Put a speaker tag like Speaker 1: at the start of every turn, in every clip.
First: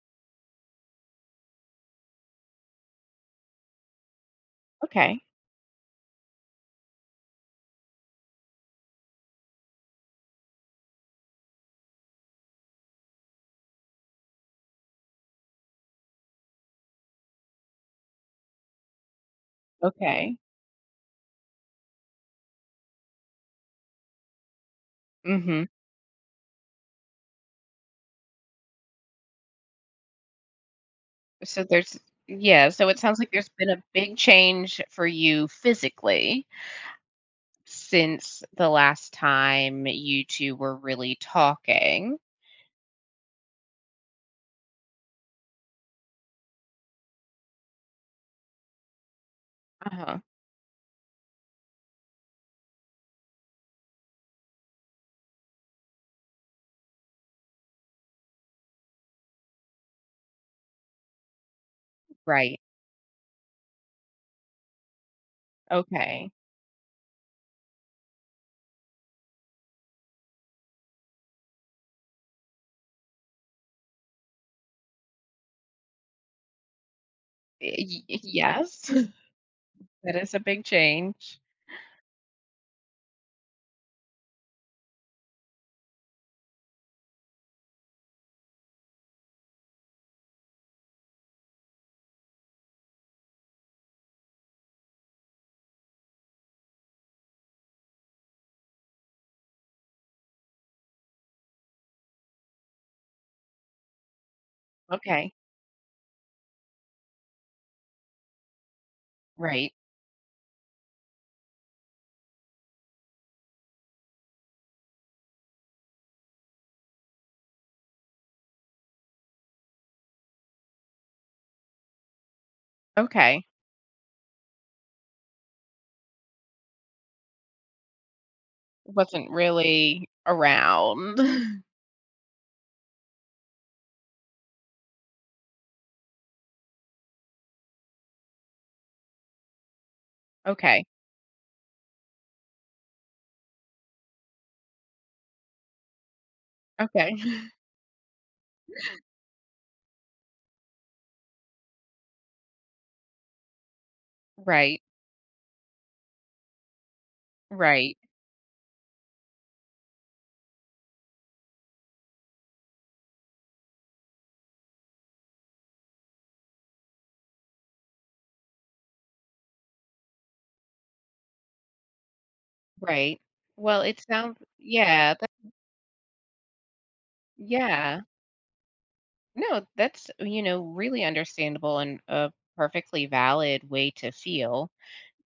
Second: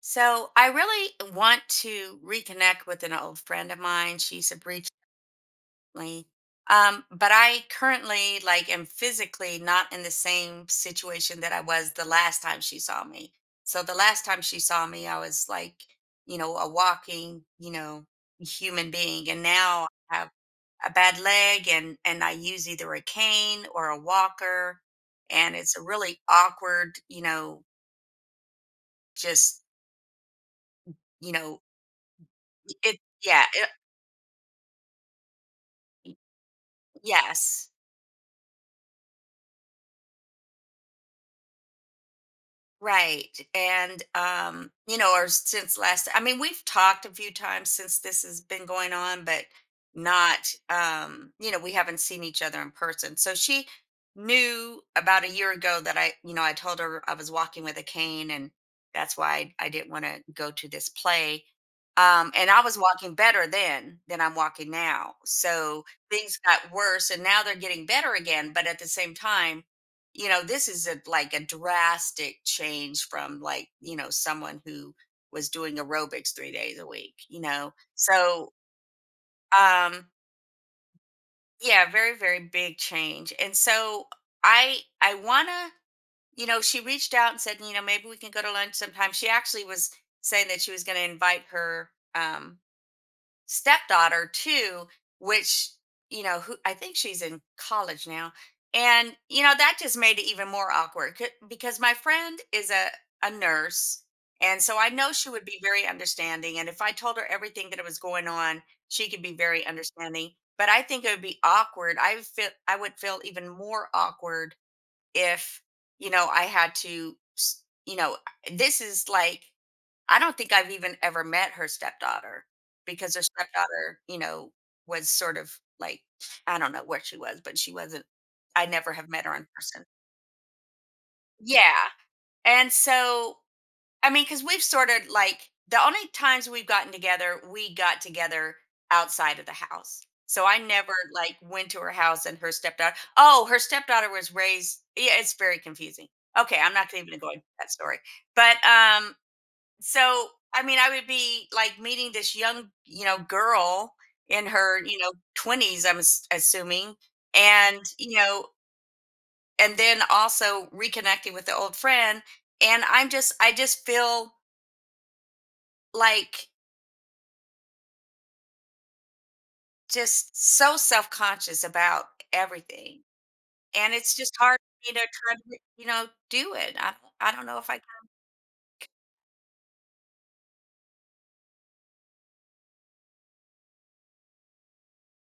Speaker 1: So I really want to reconnect with an old friend of mine. She's a breach
Speaker 2: Okay,
Speaker 1: recently, but I currently like am physically not in the same situation that I was the last time she saw me. So the last time she saw me, I was like, you know, a walking, you know, human being, and now I have
Speaker 2: okay.
Speaker 1: a bad leg, and I use either a cane or a walker, and
Speaker 2: Mhm.
Speaker 1: it's a really awkward, you know, just you know,
Speaker 2: So there's yeah, so it
Speaker 1: it
Speaker 2: sounds like
Speaker 1: yeah.
Speaker 2: there's been a big change for you physically
Speaker 1: Yes,
Speaker 2: since the last time you 2 were really talking.
Speaker 1: right. And you know, or since last I mean, we've talked a few times since this has been going on, but
Speaker 2: Uh-huh.
Speaker 1: not you know, we haven't seen each other in person. So she knew about a year ago that I, you know, I told her I was walking with a cane and that's why I didn't want to go to this play. And
Speaker 2: Right.
Speaker 1: I was walking better then than I'm walking now. So
Speaker 2: Okay.
Speaker 1: things got worse and now they're getting better again, but at the same time, you know, this is a like a drastic change from, like, you know, someone who was doing aerobics 3 days a week, you know.
Speaker 2: Y y
Speaker 1: So
Speaker 2: Yes.
Speaker 1: um
Speaker 2: That is a big change.
Speaker 1: yeah, very big change. And so I wanna, you know, she reached out and said, you know, maybe we can go to lunch sometime. She actually was saying that she was going to invite her stepdaughter too, which, you know, who I think she's in college now, and you know that just made it even more awkward because my friend is a nurse, and so I know she
Speaker 2: Okay.
Speaker 1: would be very understanding, and if I told her everything that was going on, she could be very
Speaker 2: Right.
Speaker 1: understanding. But I think it would be awkward. I would feel even more awkward if, you know, I had to. You know, this is like, I don't think I've even ever met her stepdaughter, because her
Speaker 2: Okay.
Speaker 1: stepdaughter, you know, was sort of like, I don't know where she was, but she wasn't, I never have met
Speaker 2: Wasn't
Speaker 1: her in person.
Speaker 2: really around.
Speaker 1: Yeah. And so, I mean, because we've sort of like, the only times we've gotten together, we got together outside of the house. So I
Speaker 2: Okay.
Speaker 1: never like went to her house and her stepdaughter. Oh, her stepdaughter was raised. Yeah, it's very confusing. Okay, I'm not
Speaker 2: Okay.
Speaker 1: even going to that story. But so, I mean, I would be like meeting this young, you know, girl in
Speaker 2: Right.
Speaker 1: her, you know, 20s, I'm assuming. And,
Speaker 2: Right.
Speaker 1: you know, and then also reconnecting with the old friend. And I just feel like just so self conscious about everything.
Speaker 2: Right. Well,
Speaker 1: And
Speaker 2: it
Speaker 1: it's just
Speaker 2: sounds
Speaker 1: hard for me to
Speaker 2: yeah, that
Speaker 1: try to, you know, do it. I don't know if I
Speaker 2: yeah. No, that's, really understandable and a perfectly valid way to feel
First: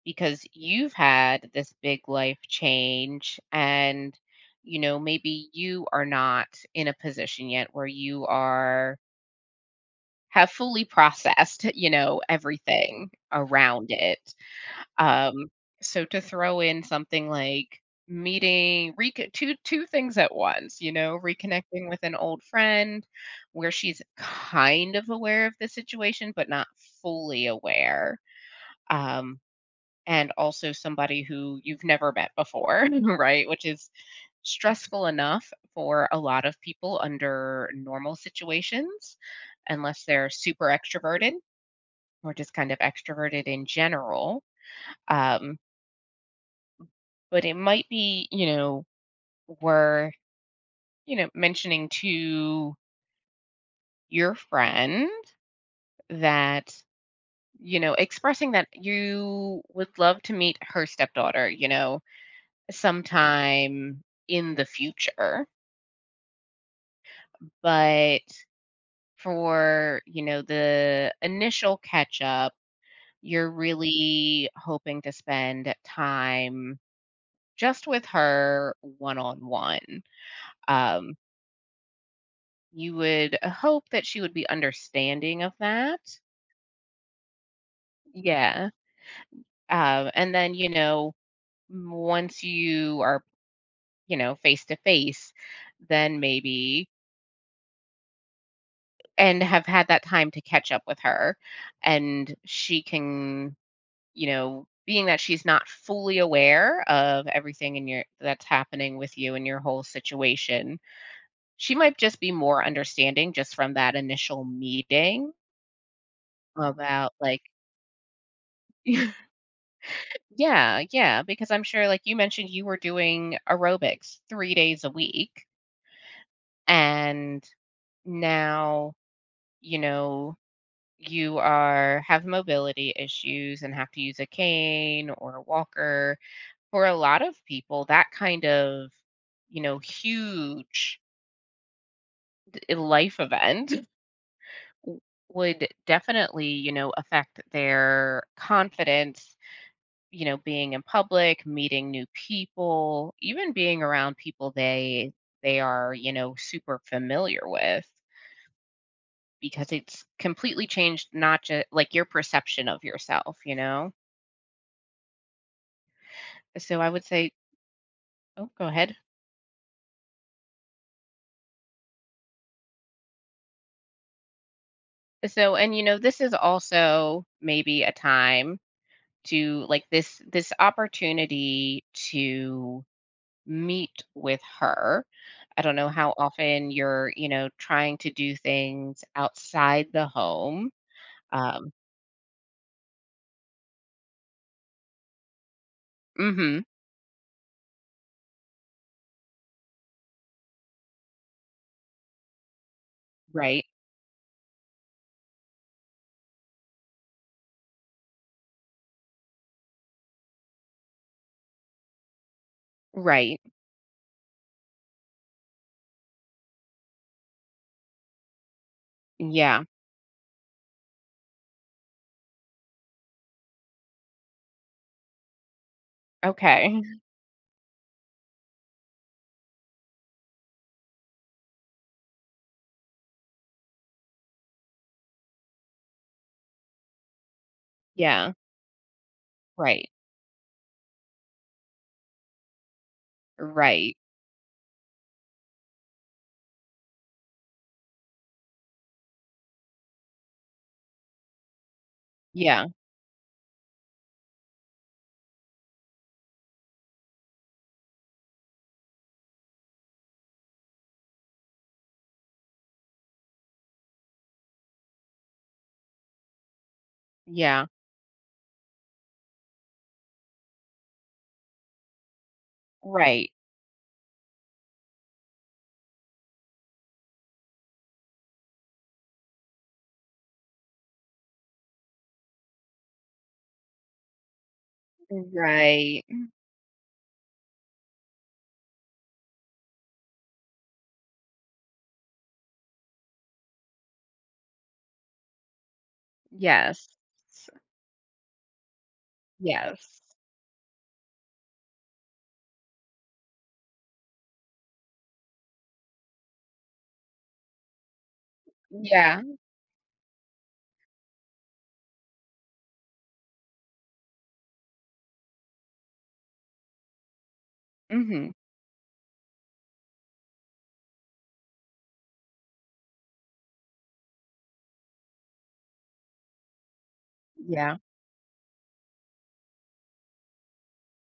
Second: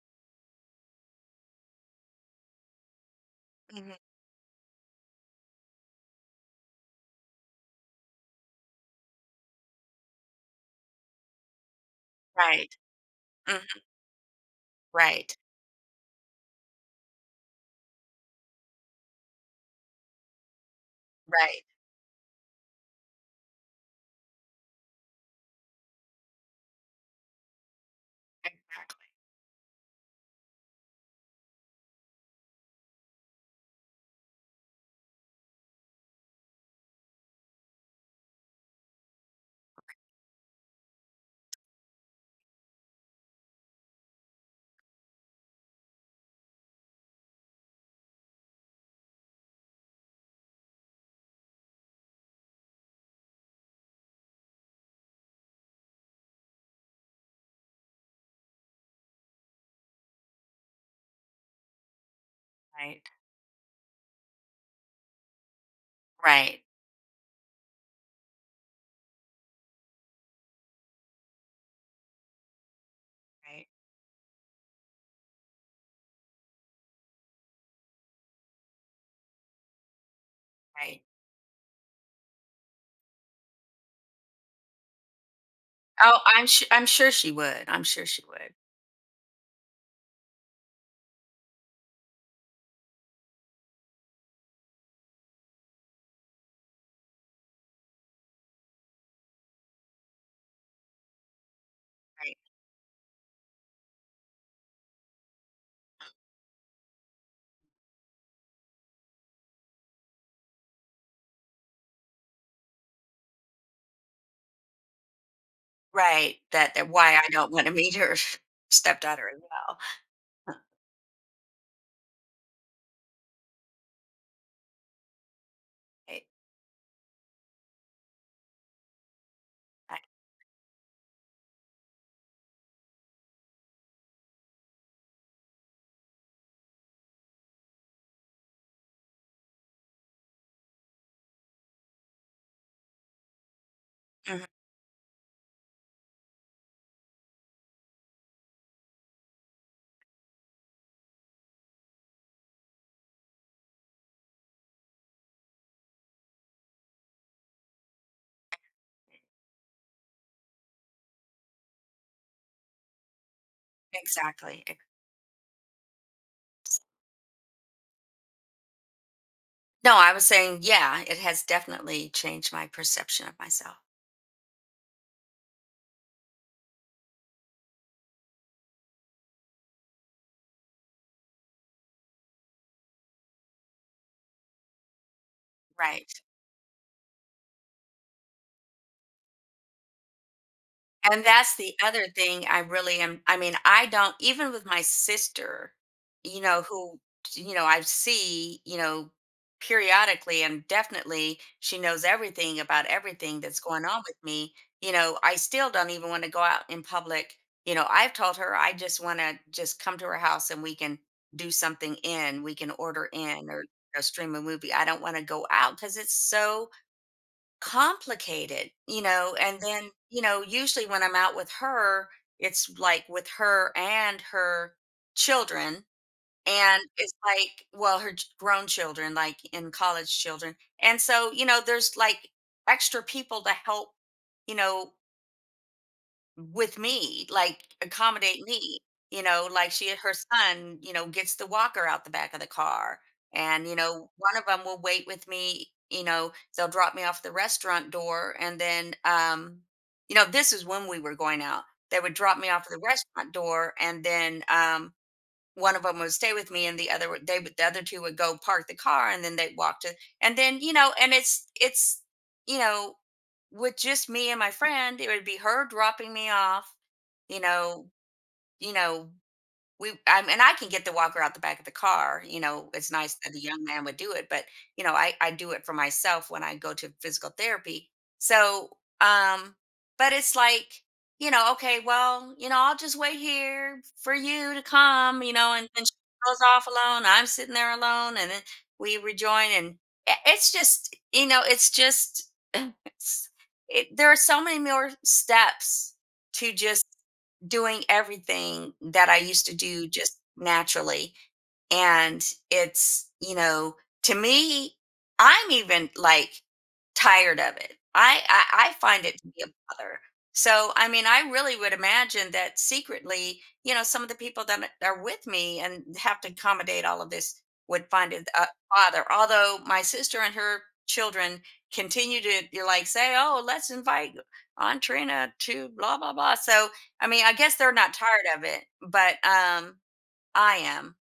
Speaker 2: because you've had this big life change
Speaker 1: can. Mhm.
Speaker 2: and, you know, maybe you are not in a position yet where you are have fully processed, you know,
Speaker 1: Right.
Speaker 2: everything
Speaker 1: Mhm.
Speaker 2: around it.
Speaker 1: Right.
Speaker 2: Um, so to throw in something like meeting recon two two things at once, you know,
Speaker 1: Right.
Speaker 2: reconnecting with an old friend where she's kind of aware of the situation, but not fully aware.
Speaker 1: Exactly.
Speaker 2: Um, and also somebody who you've never met before, right? Which is stressful enough for a lot of people under normal situations, unless they're super extroverted or just kind of extroverted in general. Um, but it might be, you know, we're, mentioning to your friend that, you know, expressing that you would love to meet her stepdaughter, you know,
Speaker 1: Right.
Speaker 2: sometime in the future.
Speaker 1: Right.
Speaker 2: But for, you know, the initial catch up, you're
Speaker 1: Right.
Speaker 2: really hoping to spend time just with her one on one.
Speaker 1: Right.
Speaker 2: You would hope that she would be understanding of that.
Speaker 1: Oh, I'm sure she would, I'm sure she would.
Speaker 2: Yeah. And then, you know, once you are, you know, face to face, then maybe and have had that time to catch up with her and
Speaker 1: Right,
Speaker 2: she can, you know, being that she's not fully aware of everything in your that's happening with you and your whole situation, she might just be more understanding just from that initial meeting
Speaker 1: right, that that
Speaker 2: about
Speaker 1: why I
Speaker 2: like.
Speaker 1: don't wanna meet her stepdaughter as well. Huh,
Speaker 2: Yeah, yeah, because I'm sure like you mentioned you were doing aerobics 3 days a week
Speaker 1: right,
Speaker 2: and now, you
Speaker 1: I
Speaker 2: know, you are have mobility issues and have to use a cane or a walker. For a lot of people, that kind of, you know, huge life event
Speaker 1: mhm,
Speaker 2: w- would definitely, you know, affect their confidence, you know, being in public, meeting new people, even being around people they are, you know, super familiar with because it's completely changed not just like your perception of yourself, you know.
Speaker 1: exactly, ex.
Speaker 2: So I would say, oh, go ahead.
Speaker 1: No, I was saying, yeah, it has definitely changed my perception of myself.
Speaker 2: So and you know, this is also maybe a time to like this opportunity to meet with her. I don't know how
Speaker 1: Right.
Speaker 2: often you're, you know, trying to do things outside the home.
Speaker 1: And that's
Speaker 2: Um
Speaker 1: the other thing I really am. I mean, I don't, even with my sister, you know,
Speaker 2: mhm.
Speaker 1: who, you know, I see, you know, periodically, and definitely she knows everything about everything that's
Speaker 2: Right.
Speaker 1: going on with me. You know, I still don't even want to go out in public. You know, I've told her I just want to just come to her house and we can do something in, we can order
Speaker 2: Right.
Speaker 1: in, or stream a movie. I don't want to go out because it's so complicated, you know, and
Speaker 2: Yeah.
Speaker 1: then, you know, usually when I'm out with her, it's like with her and her children.
Speaker 2: Okay.
Speaker 1: And it's like, well, her grown children, like in college children. And so, you know, there's like extra people to help, you know, with me, like
Speaker 2: Yeah.
Speaker 1: accommodate me. You know, like
Speaker 2: Right.
Speaker 1: she, her son, you know, gets the walker out the back of the car. And, you
Speaker 2: Right.
Speaker 1: know, one of them will wait with me, you know, they'll drop me off at the restaurant door. And then, you know, this is when we were going out. They would drop me
Speaker 2: Yeah.
Speaker 1: off at the restaurant door. And then, one of them would stay with me and the other would- they would the other two would go park the car and then they'd walk to, and then, you know, and it's, you know, with just me and my friend, it would be her dropping me off, you
Speaker 2: Yeah.
Speaker 1: know, you know, we and I can get the walker out the back of the car. You know, it's nice
Speaker 2: Right.
Speaker 1: that the young man would do it, but you know, I do it for myself when I go to physical therapy. So, um but it's like, you know, okay, well, you know, I'll just wait here for you to come, you know, and then she
Speaker 2: Right.
Speaker 1: goes off alone, I'm sitting there alone, and then we rejoin, and it's just, you know, it's just it's, it, there are so many more steps to just
Speaker 2: Yes.
Speaker 1: doing everything that I used to do
Speaker 2: Yes.
Speaker 1: just naturally. And it's, you know, to me, I'm even like tired of it. I find it
Speaker 2: Yeah.
Speaker 1: to be a bother. So, I mean, I really would imagine that secretly, you know, some of the people that are with me and have to accommodate all of this would find it
Speaker 2: Mhm.
Speaker 1: a bother. Although my sister and her children continue to, you're like, say, oh, let's invite Aunt Trina to blah, blah, blah. So, I mean, I guess they're
Speaker 2: Yeah.
Speaker 1: not tired of it, but I am.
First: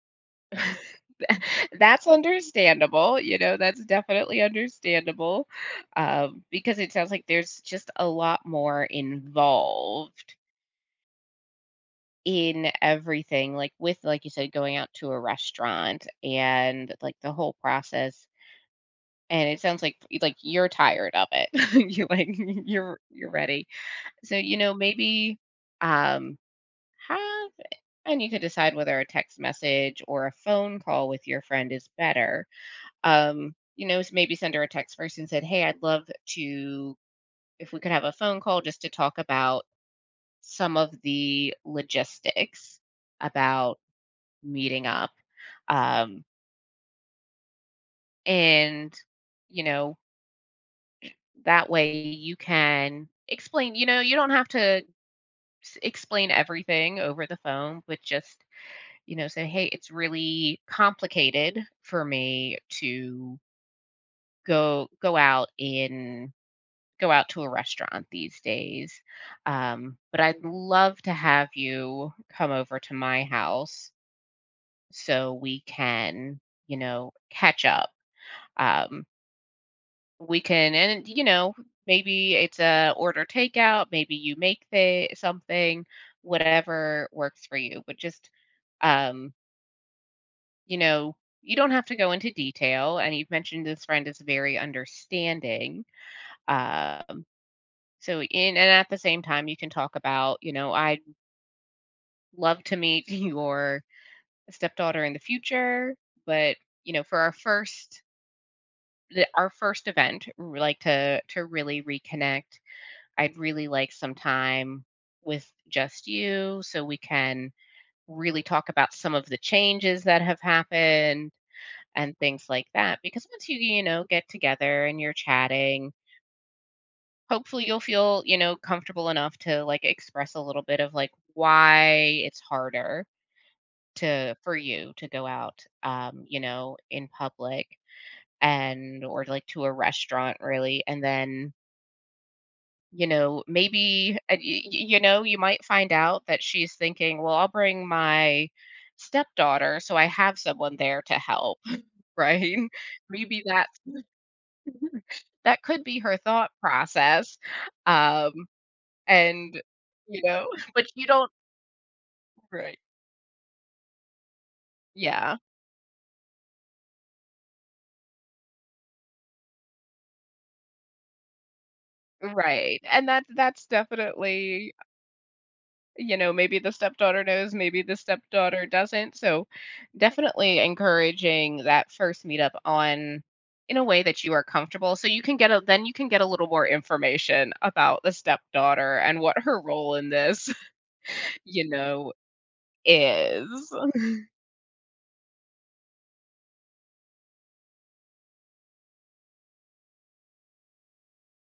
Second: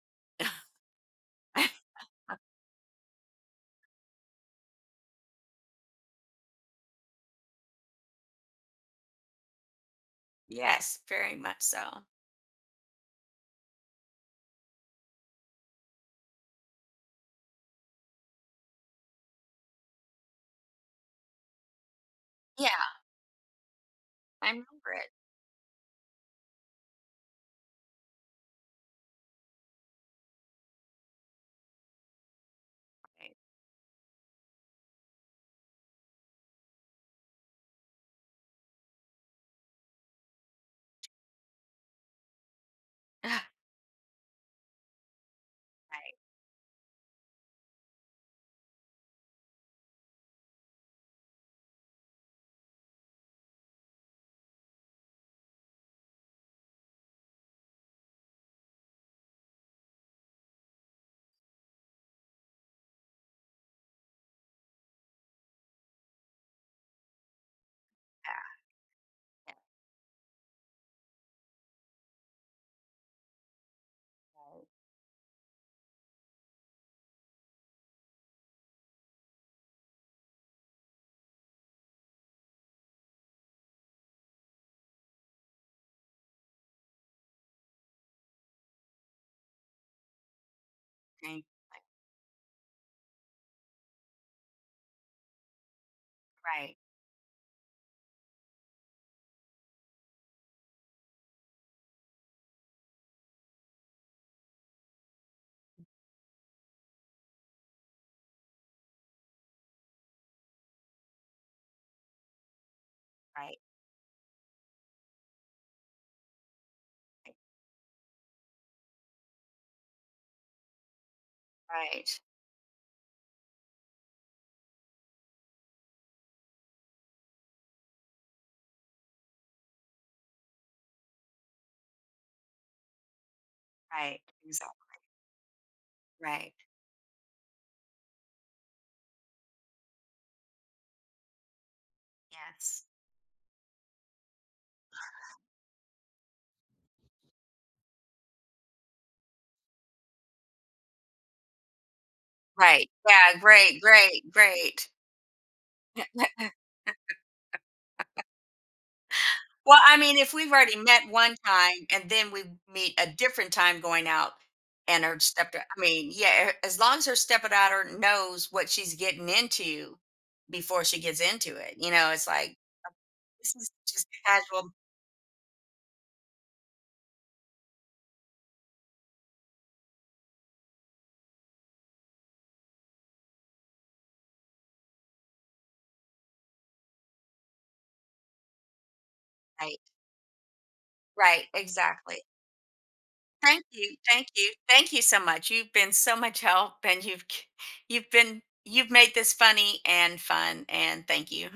Speaker 2: That's understandable, you know, that's definitely understandable, because it sounds like there's just a lot more involved
Speaker 1: Yes, very much so.
Speaker 2: in everything, like, with like you said, going out to a restaurant and, like, the whole process. And it sounds like you're tired of it. You like
Speaker 1: Yeah,
Speaker 2: you're ready. So,
Speaker 1: I
Speaker 2: you know,
Speaker 1: remember it.
Speaker 2: maybe um have and you could decide whether a text message or a phone call with your friend is better.
Speaker 1: Right.
Speaker 2: You know, maybe send her a text first and said, "Hey, I'd love to if we could have a phone call just to talk about some of the logistics
Speaker 1: Right.
Speaker 2: about meeting up." Um, and you know, That way you can explain, you know, you don't have to explain everything over the phone, but just, you know, say, "Hey, it's really complicated for me to go go out in go out to a restaurant these
Speaker 1: Yeah,
Speaker 2: days.
Speaker 1: yeah,
Speaker 2: But I'd love to have you come over to my house
Speaker 1: right.
Speaker 2: so we can, you know, catch up." Um, you know, maybe it's a order takeout, maybe you make the something, whatever works for you, but just, um, you know,
Speaker 1: Right.
Speaker 2: you don't have to go into detail, and you've mentioned this friend is very understanding,
Speaker 1: Right.
Speaker 2: um, so in and at the same time, you can talk about, you know, "I'd love to meet your stepdaughter in the future, but, you know, for our first event, we like to really reconnect. I'd
Speaker 1: Right.
Speaker 2: really like some time with just you so we can really talk about some of the changes that have happened
Speaker 1: Right.
Speaker 2: and things like that." Because once you, you know, get together and you're chatting, hopefully you'll feel, you know, comfortable enough to like express a little bit of like why it's harder
Speaker 1: Right.
Speaker 2: to for you
Speaker 1: Exactly.
Speaker 2: to go out you
Speaker 1: Right.
Speaker 2: know, in public and or like to a restaurant really. And then
Speaker 1: Yes.
Speaker 2: you know, maybe, y y you know, you might find out that she's thinking, "Well, I'll bring my stepdaughter, so I have someone there to help," right?
Speaker 1: Right. Yeah.
Speaker 2: Maybe that's
Speaker 1: Great. Great. Great.
Speaker 2: that could be her thought process, um, and,
Speaker 1: Well, I mean,
Speaker 2: you
Speaker 1: if
Speaker 2: know,
Speaker 1: we've already
Speaker 2: but you
Speaker 1: met
Speaker 2: don't.
Speaker 1: one time and then we
Speaker 2: Right.
Speaker 1: meet a different time going out, and her
Speaker 2: Yeah,
Speaker 1: step, I mean, yeah, as long as her stepdaughter knows what she's getting into before she gets into it, you know, it's like
Speaker 2: right, and
Speaker 1: this
Speaker 2: that's
Speaker 1: is just a casual
Speaker 2: definitely you know, maybe the stepdaughter knows, maybe the stepdaughter doesn't. So definitely encouraging that first meetup on in a way that you are comfortable so you can get a then you can get a little more information about the stepdaughter and what her
Speaker 1: night.
Speaker 2: role in this,
Speaker 1: Right,
Speaker 2: you know,
Speaker 1: exactly. Thank
Speaker 2: is.
Speaker 1: you. Thank you. Thank you so much. You've been so much help, and you've been you've made this funny and fun, and thank you.